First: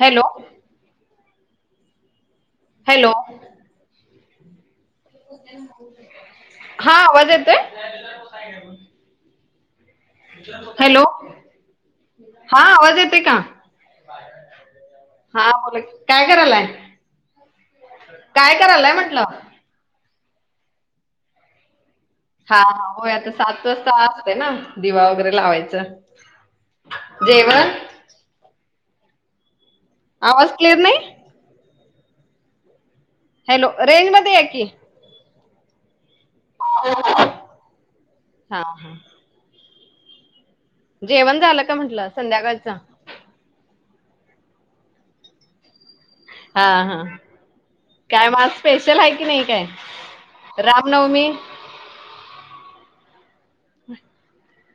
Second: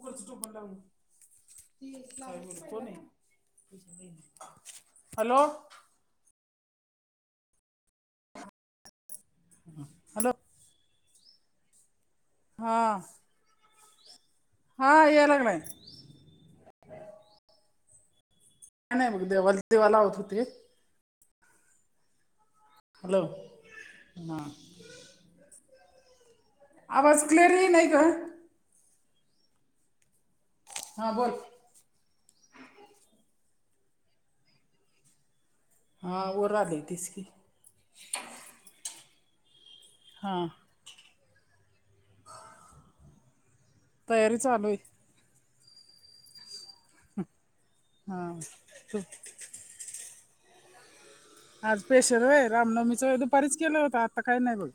Hello! [unintelligible] कोणेय? Hello [unintelligible] हा आवाज येतोय? हॅलो! हॅलो! हा आवाज येतोय का? हा बोला की. काय करायलाय? करायलाय काय नाही म्हटलं बघ देवाला दिवा लावत होते. हा हा होय हॅलो आता सासरच आसतय हा ना, दिवा वगैरे लावायचं. आवाज क्लिअर जेवण येईनाई ग. आवाज क्लिअर नाय? हा बोल. हॅलो! रेंज मध्ये या की. हा वर आलेस की [unintelligible] हांव. हां. जेवण झालं का म्हटलं संध्याकाळच. तयारी चालूय. हा हा, काय म हा आज तू स्पेशल हाय की नई काय? रामनवमी आज पेशलं व्हय, रामनवमीच दुपारीच केलं होतं आत्ता काही नाही बघं.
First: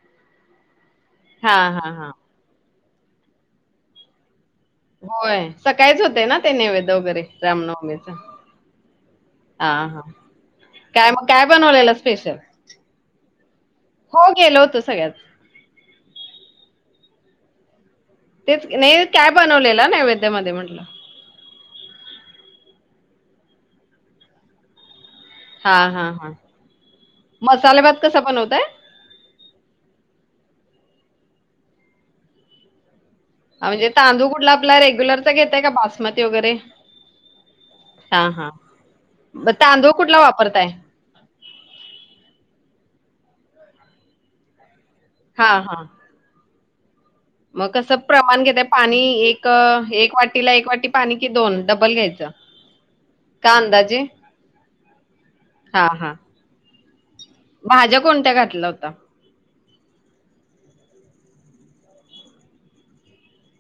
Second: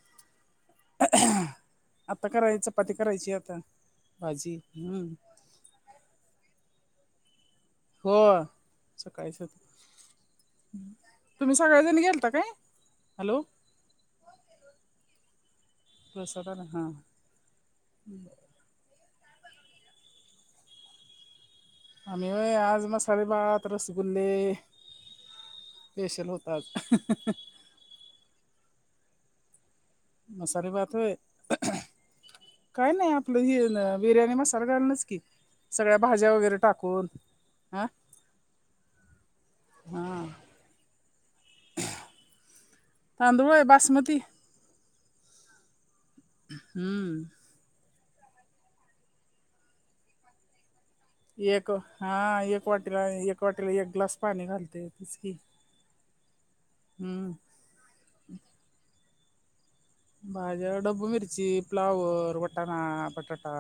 हा हा हा आता करायच, चपाती करायची आता भाजी. हम्म होय सकाळीच होते ना ते नैवेद्य वगैरे रामनवमीच, हो सकाळीच होती हा हा. काय मग काय तुम्ही बनवलेलं सगळेजण गेलता स्पेशल? काय हॅलो हो गेलो होतो सगळ्याचं प्रसाद आन, हा. तेच, नाही काय बनवलेलं नैवेद्यामध्ये म्हटलं? आम्ही व्हयं, आज मसाले भात, रसगुल्ले. स्पेशल होत आज ह् ह् ह्. मसालेभात कसा बनवताय? मसालेभात होय? [inaudible] काय नाही आपलं हे म्हणजे अ तांदूळ बिर्याणी कुठला मसाला आपला घालुनचं की, रेग्युलरचा घेताय का सगळ्या बासमती भाज्या वगैरे टाकून. हा. हा हा, म तांदूळ कुठला हा वापरताय? तांदूळ व्हयं, बासमती. हा हा. हम्म. मग कसं प्रमाण घेता पाणी? एक, एक वाटीला एक वाटी पाणी की एक डबल हा घ्यायचं? एक वाटीला एक का वाटीला एक ग्लास पाणी घालता येतच की. हा हा. हम्म. भाज्या कोणत्या घातल होता? भाज्या डब्बू मिरची, प्लावर, वटाणा, बटाटा.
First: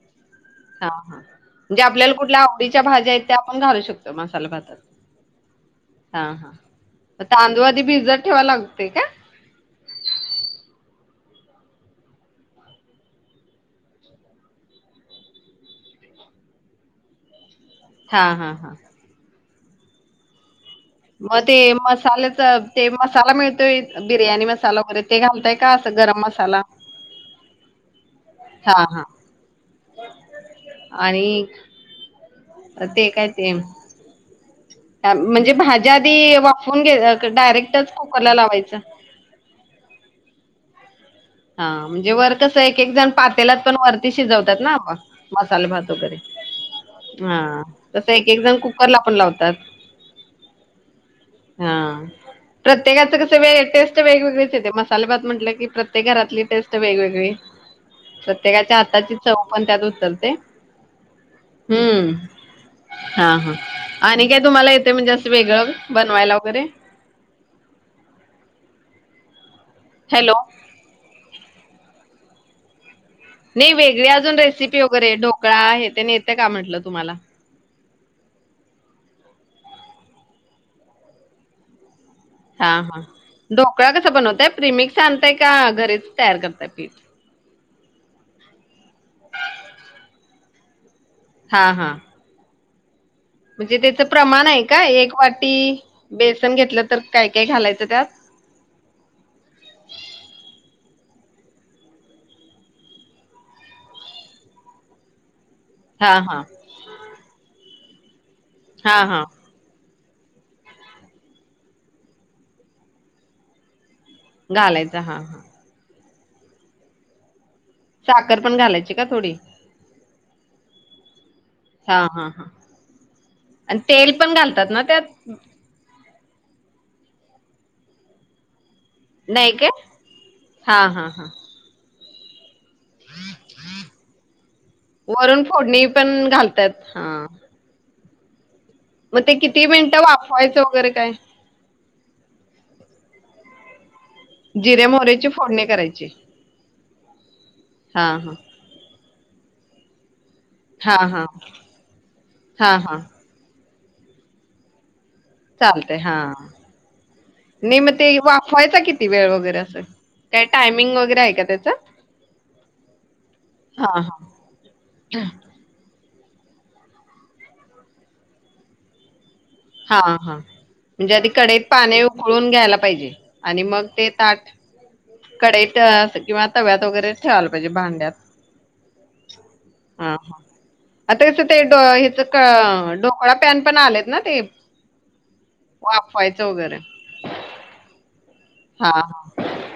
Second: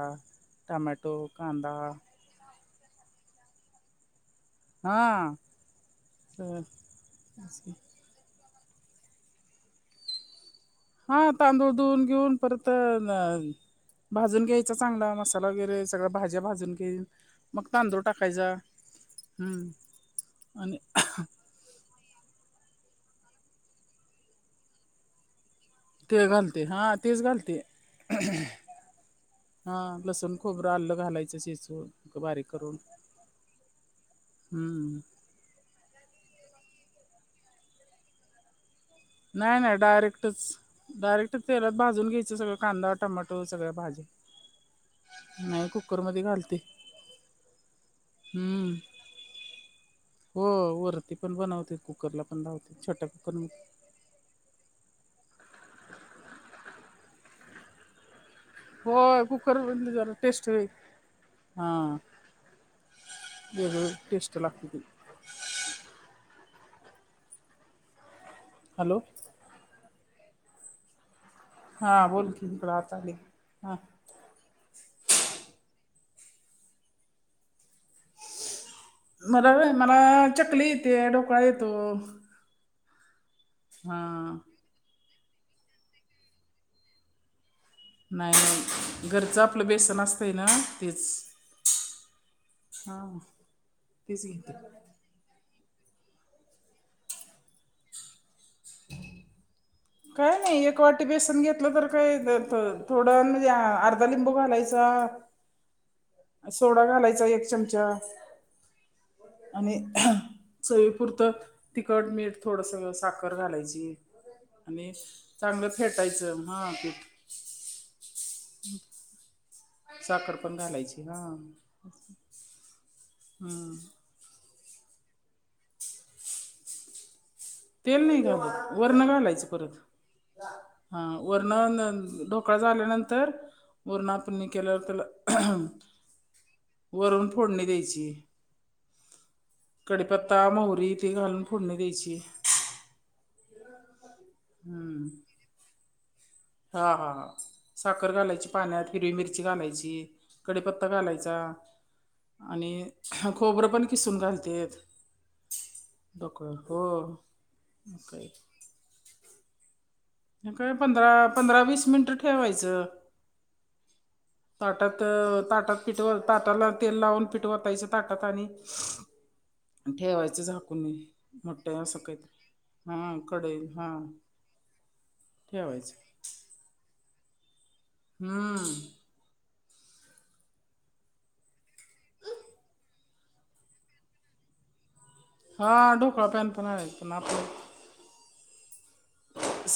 हा हा टमॅटो कांदा म्हणजे आपल्याला कुठल्या आवडीच्या भाज्या आहेत त्या पण घालू शकतो मसाला भातात. हा हा हा तांदूळ अ, आदी भिजत ठेवाय लागतोय का? हा तांदूळ धुवून घेऊन परत अ भाजून घ्यायचा चांगला मसाला वगैरे सगळ्या भाज्या भाजून घेईन. मग तांदळु हा टाकायचा हा हा. हम आणि मग ते मसाल्याचा ते मसाला मिळतोय बिर्याणी मसाला वगैरे ते घालताय का असं गरम ते मसाला? घालते हा तेच घालते हा हा. हा लसूण, खोबरं, आलं घालायचं आणि चेचून बारीक करून. ते काय ते? हम्म. म्हणजे भाज्या आधी वाफवून घ्याय डायरेक्टच कुकरला लावायच? नाही नाही डायरेक्टच, डायरेक्ट. तेलात हा. भाजून म्हणजे घ्यायच वर सगळ कसं एक कांदा, एक जण टमाटो पातेलात सगळ्या पण भाज्या, वरती शिजवतात ना मसाले नाही भात वगैरे. कुकरमध्ये घालते. हा, तस एक जण हम्म कुकर ला पण लावतात. हो वरती पण बनवते, हा कुकरला पण लावते, छोट्या कुकर म वेगवेगळेचे एते, मसाले भात म्हटलं की प्रत्येक घरातली टेस्ट वेगवेगळी प्रत्येकाच्या हाताची होय चव कुकर पण त्यात मधली जरा उतरते. टेस्ट वेग हा हम्म, हा हा वेगळी आणि टेस्ट कायं लागते तुम्हाला ती येतंय म्हणजे असं वेगळं, बनवायला वगैरे? हॅलो. हॅलो. हा बोल कि, इकडं आता आलेय. नाही वेगळी अजून रेसिपी वगैरे ढोकळा हे तेन येते का म्हटलं तुम्हाला.? मला व्हंय, मला चकली येते ढोकळा येतो. हा हा, ढोकळा कसा बनवतांय? प्रिमिक्स आणतांय का घरीच तयार करताय पीठ.? नाही नाही, घरचं आपलं बेसन असतंय ना,, तेच हा हा. हा. म्हणजे त्याचं तेच प्रमाण घेते आहे काय? एक वाटी बेसन घेतलं तर काय काय घालायचं त्यात.? काय नाही, एक वाटी बेसन घेतलं तर काय थोडं म्हणजे अर्धा लिंबू घालायचा हा हा. सोडा घालायचा एक चमचा. हा हा. आणि चवीपुरतं तिखट, मीठ थोडंस साखर घालायची. आणि घालायचा हा हा चांगलं फेटायचं हां पिठ साखर पण घालायची का थोडी.? साखर पण घालायची,, हा. हा हा हा, हम्म आणि तेल पण घालतात ना त्यात.? [inaudible] तेल नाही घालत,, वरणं घालायचं नाही काय परत,, हा वर न. ढोकळा झाल्यानंतर पूर्ण आपण हे केल्यावर वरून त्याला फोडणी पण घालतात हा वरून फोडणी द्यायची. मग ते किती मिनिटं कडीपत्ता, वाफवायचं वगैरे मोहरी काय ते घालून फोडणी द्यायची. ह [unintelligible] जिरे मोहर्याची फोडणी करायची. हा हा हा, हा साखर हा घालायची पाण्यात हिरवी मिरची घालायची. कडीपत्ता हा हा घालायचा, आणि हा हा खोबरं पण किसून घालतेत. चालतंय हा,, डोकं हो ने म ते मग काय वाफवायचा किती वेळ वगैरे असं काय टायमिंग पंधरा, वगैरे आहे का पंधरा त्याचं वीस मिनिटं ठेवायचं. हा हा. ताटात... ताटात पिठवत ताटाला तेल लावून पिठ वतायचं ताटात आणि हा हा,, ठेवायचं झाकून म्हणजे आधी कढईत मोठं असं पानी उकळून घ्यायला काहीतरी पाहिजे, हां कढई आणि मग हां ते ताट कढईत ठेवायचं किंवा तव्यात वगैरे ठेवाला पाहिजे भांड्यात. हम्म. हा हा. आता कसं ते हेचं ढोकळा पॅन पण आलेत ना ते हा ढोकळा वाफवायचं पॅन पण वगैरे आलेत, पण आपण हा हा.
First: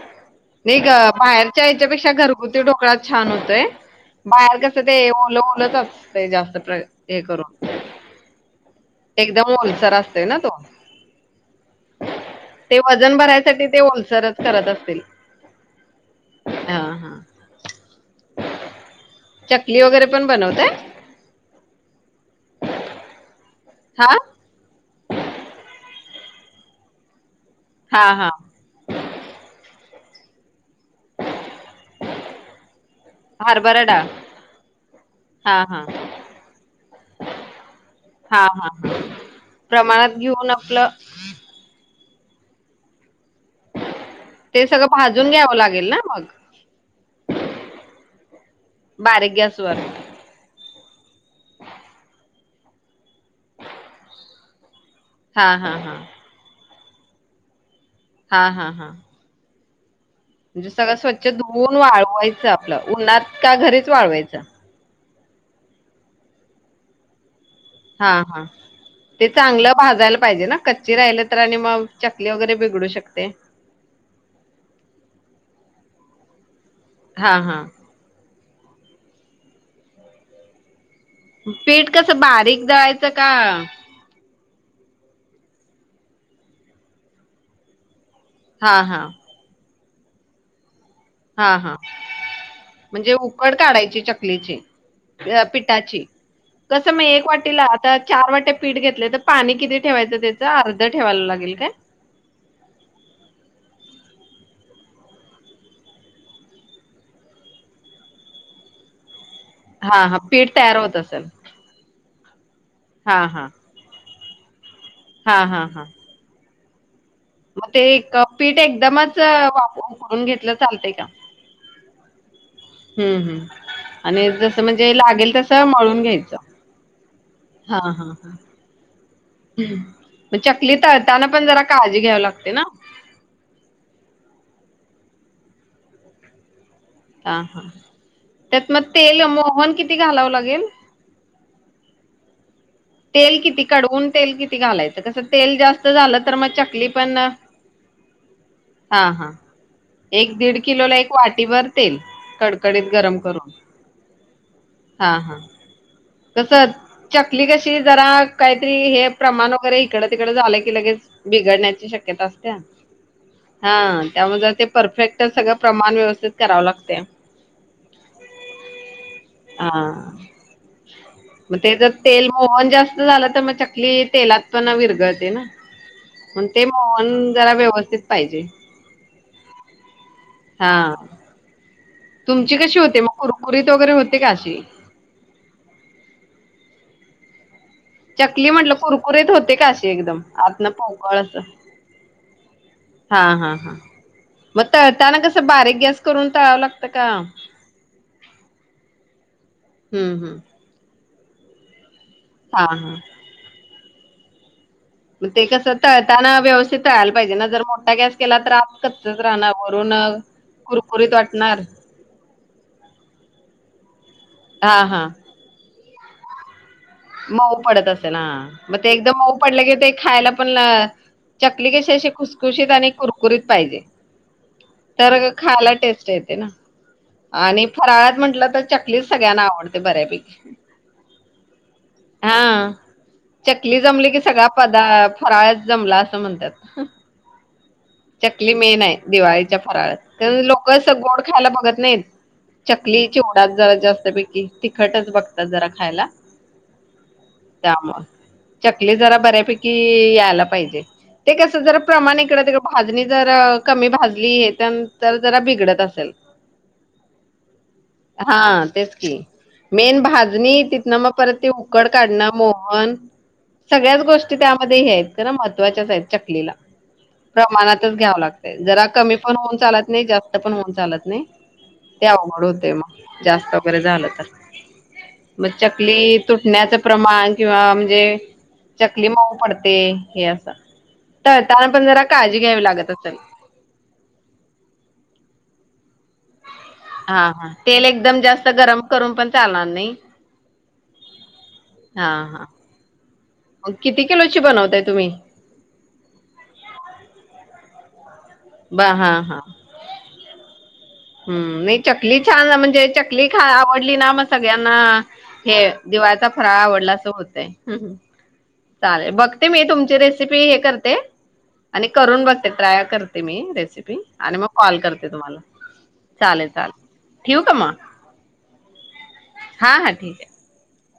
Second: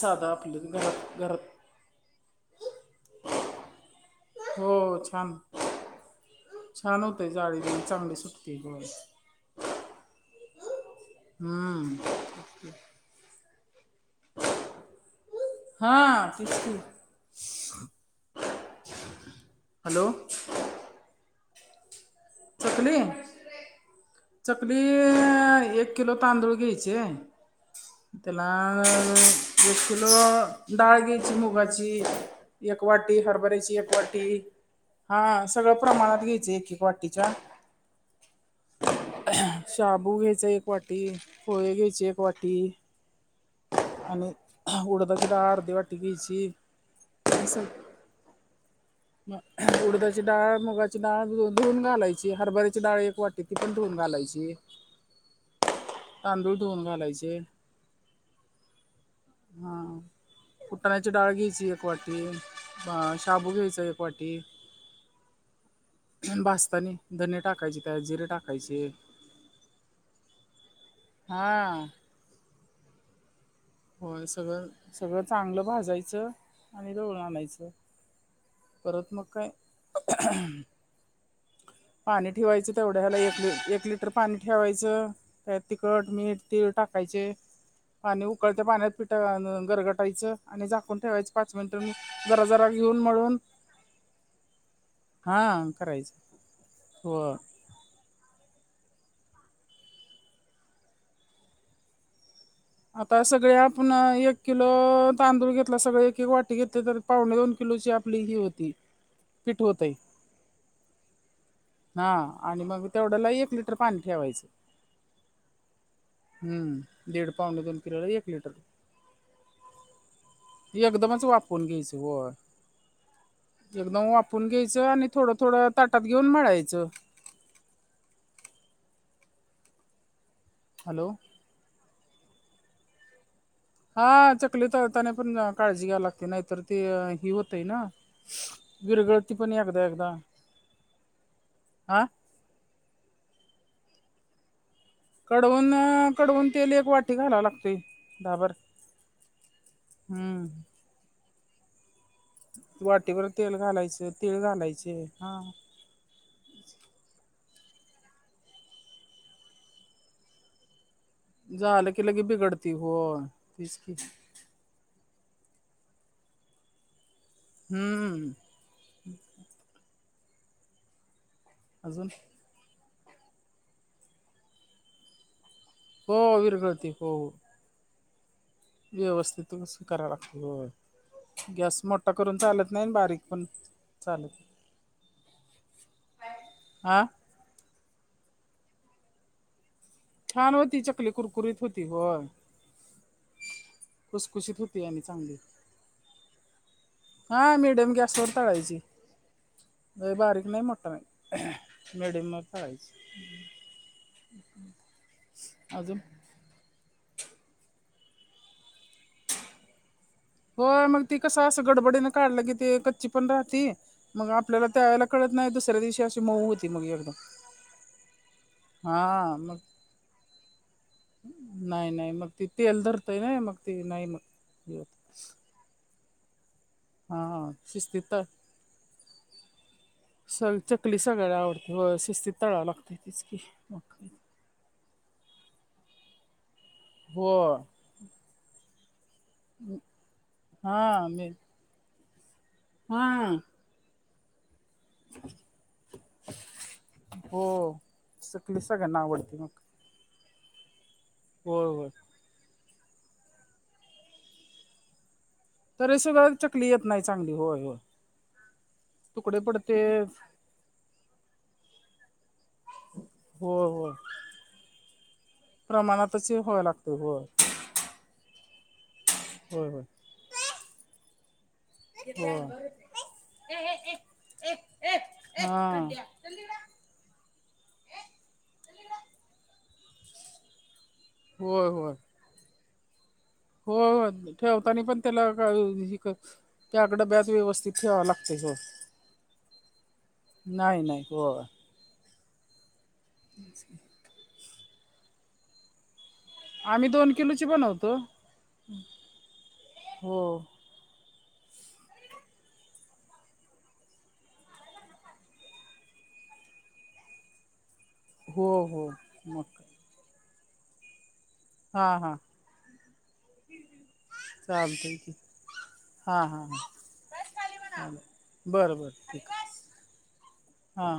साधं आपलं नाही ग घरात घरात बाहेरच्या यायच्या पेक्षा घरगुती ढोकळा छान होतोय बाहेर हो कसं ते छान ओलं ओलंच असतय जास्त प्र छान हे होतय जाळी करून बिळी चांगली सुटते गोळी एकदम ओलसर असतंय ना तो हम ते वजन भरायसाठी ते ओलसरच करत असतील हा तेच की हा हा चकली वगैरे हॅलो पण बनवताय चकली हा चकली एक किलो तांदूळ घ्यायचे हा हा त्याला आ एक किलो डाळ घ्यायची मुगाची, एक वाटी हरभऱ्याची, हरभरा एक डाळ वाटी हा सगळं प्रमाणात घ्यायचं एक, एक वाटी हा हा हा. शाबू प्रमाणात घ्यायच घेऊन एक आपलं वाटी पोहे घ्यायचे एक वाटी आणि ते सगळं उडदाची भाजून डाळ घ्यावं अर्धी लागेल ना वाटी मग घ्यायची हे सगळं बारीक म गॅसवर उडदाची ची डाळ मुगाची धुवून घालायची, हरभऱ्याची डाळ एक वाटी ती पण धुवून घालायची हा, हा, हा तांदूळ धूवून घालायचे हा, हा, हा हा म्हणजे सगळं फूटाण्याची स्वच्छ डाळ घ्यायची धुवून एक वाटी, वाळवायचं आपलं अ उन्हात शाबू का घ्यायचं घरीच एक वाळवायचं छान भाजत्यानी धने टाक हा, हा ते चांगलं भाजायला पाहिजे ना कच्ची राहिलं तर आणि मग हां चक चकली वगैरे बिघडू शकते होय सगळं, सगळं चांगलं भाजायचं आणि दळून हा हा आणायचं परत मग काय पीठ कसं पाणी बारीक ठेवायच तेवढ्या दळायचं याला का एक लि एक लिटर पाणी ठेवायचं त्यात तिखट, मीठ, तीळ टाकायचे पाणी उक उकळत्या हा पाण्यात हा पिठ घालून गरगटायच आणि झाकून ठेवायच पाच हा हा मिनिटं जरा, जरा घेऊन म्हणजे मळून उकड काढायची चकलीची हा अ, पिठाची करायचं कसं मग हो एक वाटीला तर चार वाट्या पीठ घेतले तर पाणी किती ठेवायचं त्याच अर्ध ठेवायला लागेल काय आता सगळे आपण एक किलो तांदूळ घेतलं सगळे एक, एक वाटी घेतलं तर पावणे दोन किलोची आपली ही होती पीठ होतंय हा, हा पीठ तयार होत असल हा आणि मग तेवढ्याला हा एक लिटर पाणी ठेवायचं हा, हा, हा हम्म दीड पावणे मग दोन ते किलोला एक लिटर पीठ एकदमच वाफवून उकळून घेतलं चालतय का कोण घ्यायचं [unintelligible] हम्म हम्म एकदम आणि वाफून जसं घ्यायचं म्हणजे आणि थोडं लागेल थोडं ताटात घेऊन मळायचं हां, हां, हां मग चकली हॅलो तळताना पण जरा काळजी घ्यावी लागते ना 'हा चकली तळताना पण काळजी घ्यावी लागते, ' नाहीतर ती- हे हा होतय हा ना त्यात मग तेल विरघळती पण मोहन एकदा किती एकदा- घालावं लागेल? हा- तेल किती कढवून तेल किती घालायचं. - कसं तेल कडवून जास्त झालं तर मग कडवून तेल चकली एक वाटी पण घालावं लागतय दहाभर हा हा- एक दीड हम्म किलोला एक वाटीभर तेल. - वाटीभर तेल घालायचं, तीळ घालायचे हा- तसंच चकली कशी जरा काहीतरी हे प्रमाण वगैरे इकडं तिकडं, झालं की लगेच- बिघडण्याची झालं की लगे शक्यता असत्या बिघडती हो हा तेच की त्यामुळं जरा ते- परफेक्ट सगळं प्रमाण व्यवस्थित करावं लागत्या. हुं हा हा मग ते जर अजून तेल मोहन जास्त झालं तर मग चकली तेलात पण विरघळते ना. हो मग ते विरघळते मोहन हो हो जरा व्यवस्थित पाहिजे. व्यवस्थित सु करायला हा लागतय गॅस मोठ मोठं, करून, तुमची चालत कशी नाही होते मग बारीक पण कुरकुरीत वगैरे होते का चालत अशी? आ चकली म्हटलं कुरकुरीत होते का अशी एकदम. छान आतनं होती चकली पोकळ असं? कुरकुरीत होती होय हा हा हा खुसखुशीत मग होती आणि तळताना चांगली. कसं बारीक गॅस करून तळावं लागत. हा मीडियम गॅसवर तळायची लई, हं, हं. बारीक नाही मोठा नाही मीडियम वर हां, तळायची. हां. मग ते कसं अजून तळताना व्यवस्थित. तळायला पाहिजे नाही तर मोठा गॅस केला आत कच्च राहणार वरून होय मग कुरकुरीत ती कसं वाटणार. असं गडबडीने काढलं की ते कच्ची पण राहती मग आपल्याला त्या हां, वेळेला हां. कळत. नाही दुसऱ्या दिवशी अशी मऊ होती मग एकदम मऊ पडत असेल हा मग ते एकदा हा मऊ मग पडलं की ते खायला पण चकली नाही कशी अशी नाही मग ती खुसखुशीत तेल आणि धरतय ना कुरकुरीत मग पाहिजे ते नाही मग. तर. खायला टेस्ट येते ना. हा आणि शिस्तीत फराळात तळ म्हटलं तर चकलीच सगळ्यांना आवडते बऱ्यापैकी. सग चकली सगळ्याना आवडते होय शिस्तीत तळावं हां. लागते. चकली जमली की सगळा पदा फराळच जमला असं म्हणतात. हो चकली मेन आहे दिवाळीच्या फराळात लोक हा गोड मी खायला बघत नाहीत. चकली हा चिवडाच जरा जास्तपैकी तिखटच बघतात जरा खायला. हो चकलीच सगळ्यांना आवडते मग. कि यायला पाहिजे ते कसं होय जरा होय प्रमाण इकडे तिकडं. भाजणी जर कमी भाजलींत जरा बी तर सुध्दा चकली येत नाही चांगली होय होय हा तेच की तुकडे पडते मेन भाजणी ति मग परत ते उकड काढणं मोहन. होय होय सगळ्याच गोष्टी त्यांमध्ये हे आहेत महत्त्वाच्याच आहेत प्रमाणातच चकलीला व्हावं लागते होय प्रमाणात. घ्याव लागत जरा कमी पण होऊन होय चालत नाही जास्त पण होऊन चालत नाही ते होय अवघड होय होतंय मग जास्त वगैरे झालं तर मग हा चकली. तुटण्याचं प्रमाण किंवा म्हणजे चकली मऊ पडते हे असं. तळताना होय पण जरा काळजी घ्यावी लागत असेल? हो हो ठेवताना पण त्याला काय ही त्याकड हा ब्याच हा व्यवस्थित तेल ठेवावं एकदम लागतंय जास्त हो, गरम करून पण चालणार नाही नाही नाही हो. हा हा, मग किती किलोची बनवताय तुम्ही? आम्ही दोन किलोची बनवतो. बा हा हा हो हम् नाही चकली छान म्हणजे चकली खा आवडली ना मग सगळ्यांना, की दिवाळाचा फराळ आवडला असं होतंय. हो हो चालेल मग बघते मी काय तुमची रेसिपी हे करते, आणि हां हां करून बघते ट्राय करते मी रेसिपी आणि मग कॉल चालतं आहे करते की तुम्हाला. हां चालेल हां चालेल ठेवू का मग? बर बर ठीक हा हा ठीक ये. हा